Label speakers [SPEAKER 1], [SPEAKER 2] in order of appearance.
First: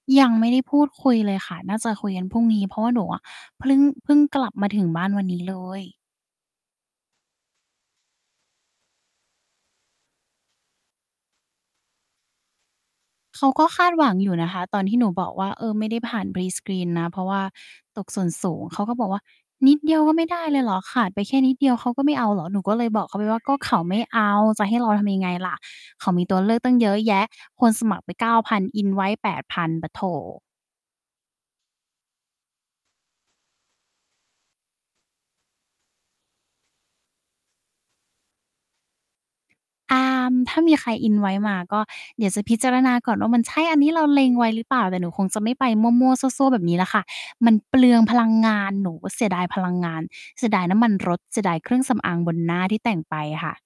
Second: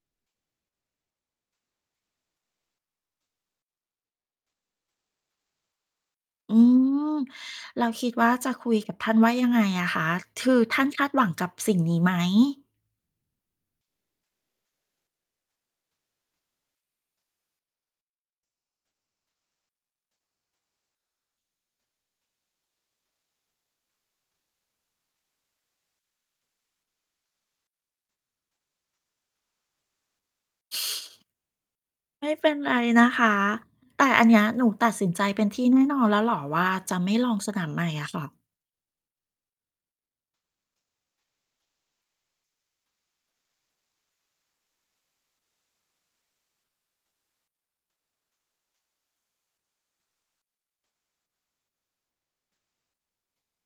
[SPEAKER 1] ยังไม่ได้พูดคุยเลยค่ะ น่าจะคุยกันพรุ่งนี้ เพราะว่าหนูอะ เพลิ่ง เพิ่งกลับมาถึงบ้านวันนี้เลย
[SPEAKER 2] อืม แล้วคิดว่าจะคุยกับท่านว่ายังไงอะคะ คือท่านคาดหวังกับสิ่งนี้ไหม?
[SPEAKER 1] เขาก็คาดหวังอยู่นะคะ ตอนที่หนูบอกว่า เอ่อ "ไม่ได้ผ่าน prescreen นะ เพราะว่าตกส่วนสูง" เขาก็บอกว่า "นิดเดียวก็ไม่ได้เลยเหรอ? ขาดไปแค่นิดเดียวเขาก็ไม่เอาเหรอ?" หนูก็เลยบอกเขาไปว่า "ก็เขาไม่เอา จะให้เราทำยังไงล่ะ? เขามีตัวเลือกตั้งเยอะแยะ คนสมัครไป 9,000" invite 8,000 ปัดโธ่
[SPEAKER 2] ไม่เป็นไรนะคะ แต่อันเนี้ยหนูตัดสินใจเป็นที่แน่นอนแล้วเหรอว่า จะไม่ลองสนามใหม่อะค่ะ?
[SPEAKER 1] อ่า ถ้ามีใคร invite มา ก็เดี๋ยวจะพิจารณาก่อนว่า มันใช่อันนี้เราเล็งไว้ หรือเปล่า แต่หนูคงจะไม่ไปมั่ว ๆ ซั่ว ๆ แบบนี้แหละค่ะ มันเปลืองพลังงาน หนูเสียดายพลังงาน เสียดายน้ำมันรถ เสียดายเครื่องสำอางบนหน้าที่แต่งไปอะค่ะ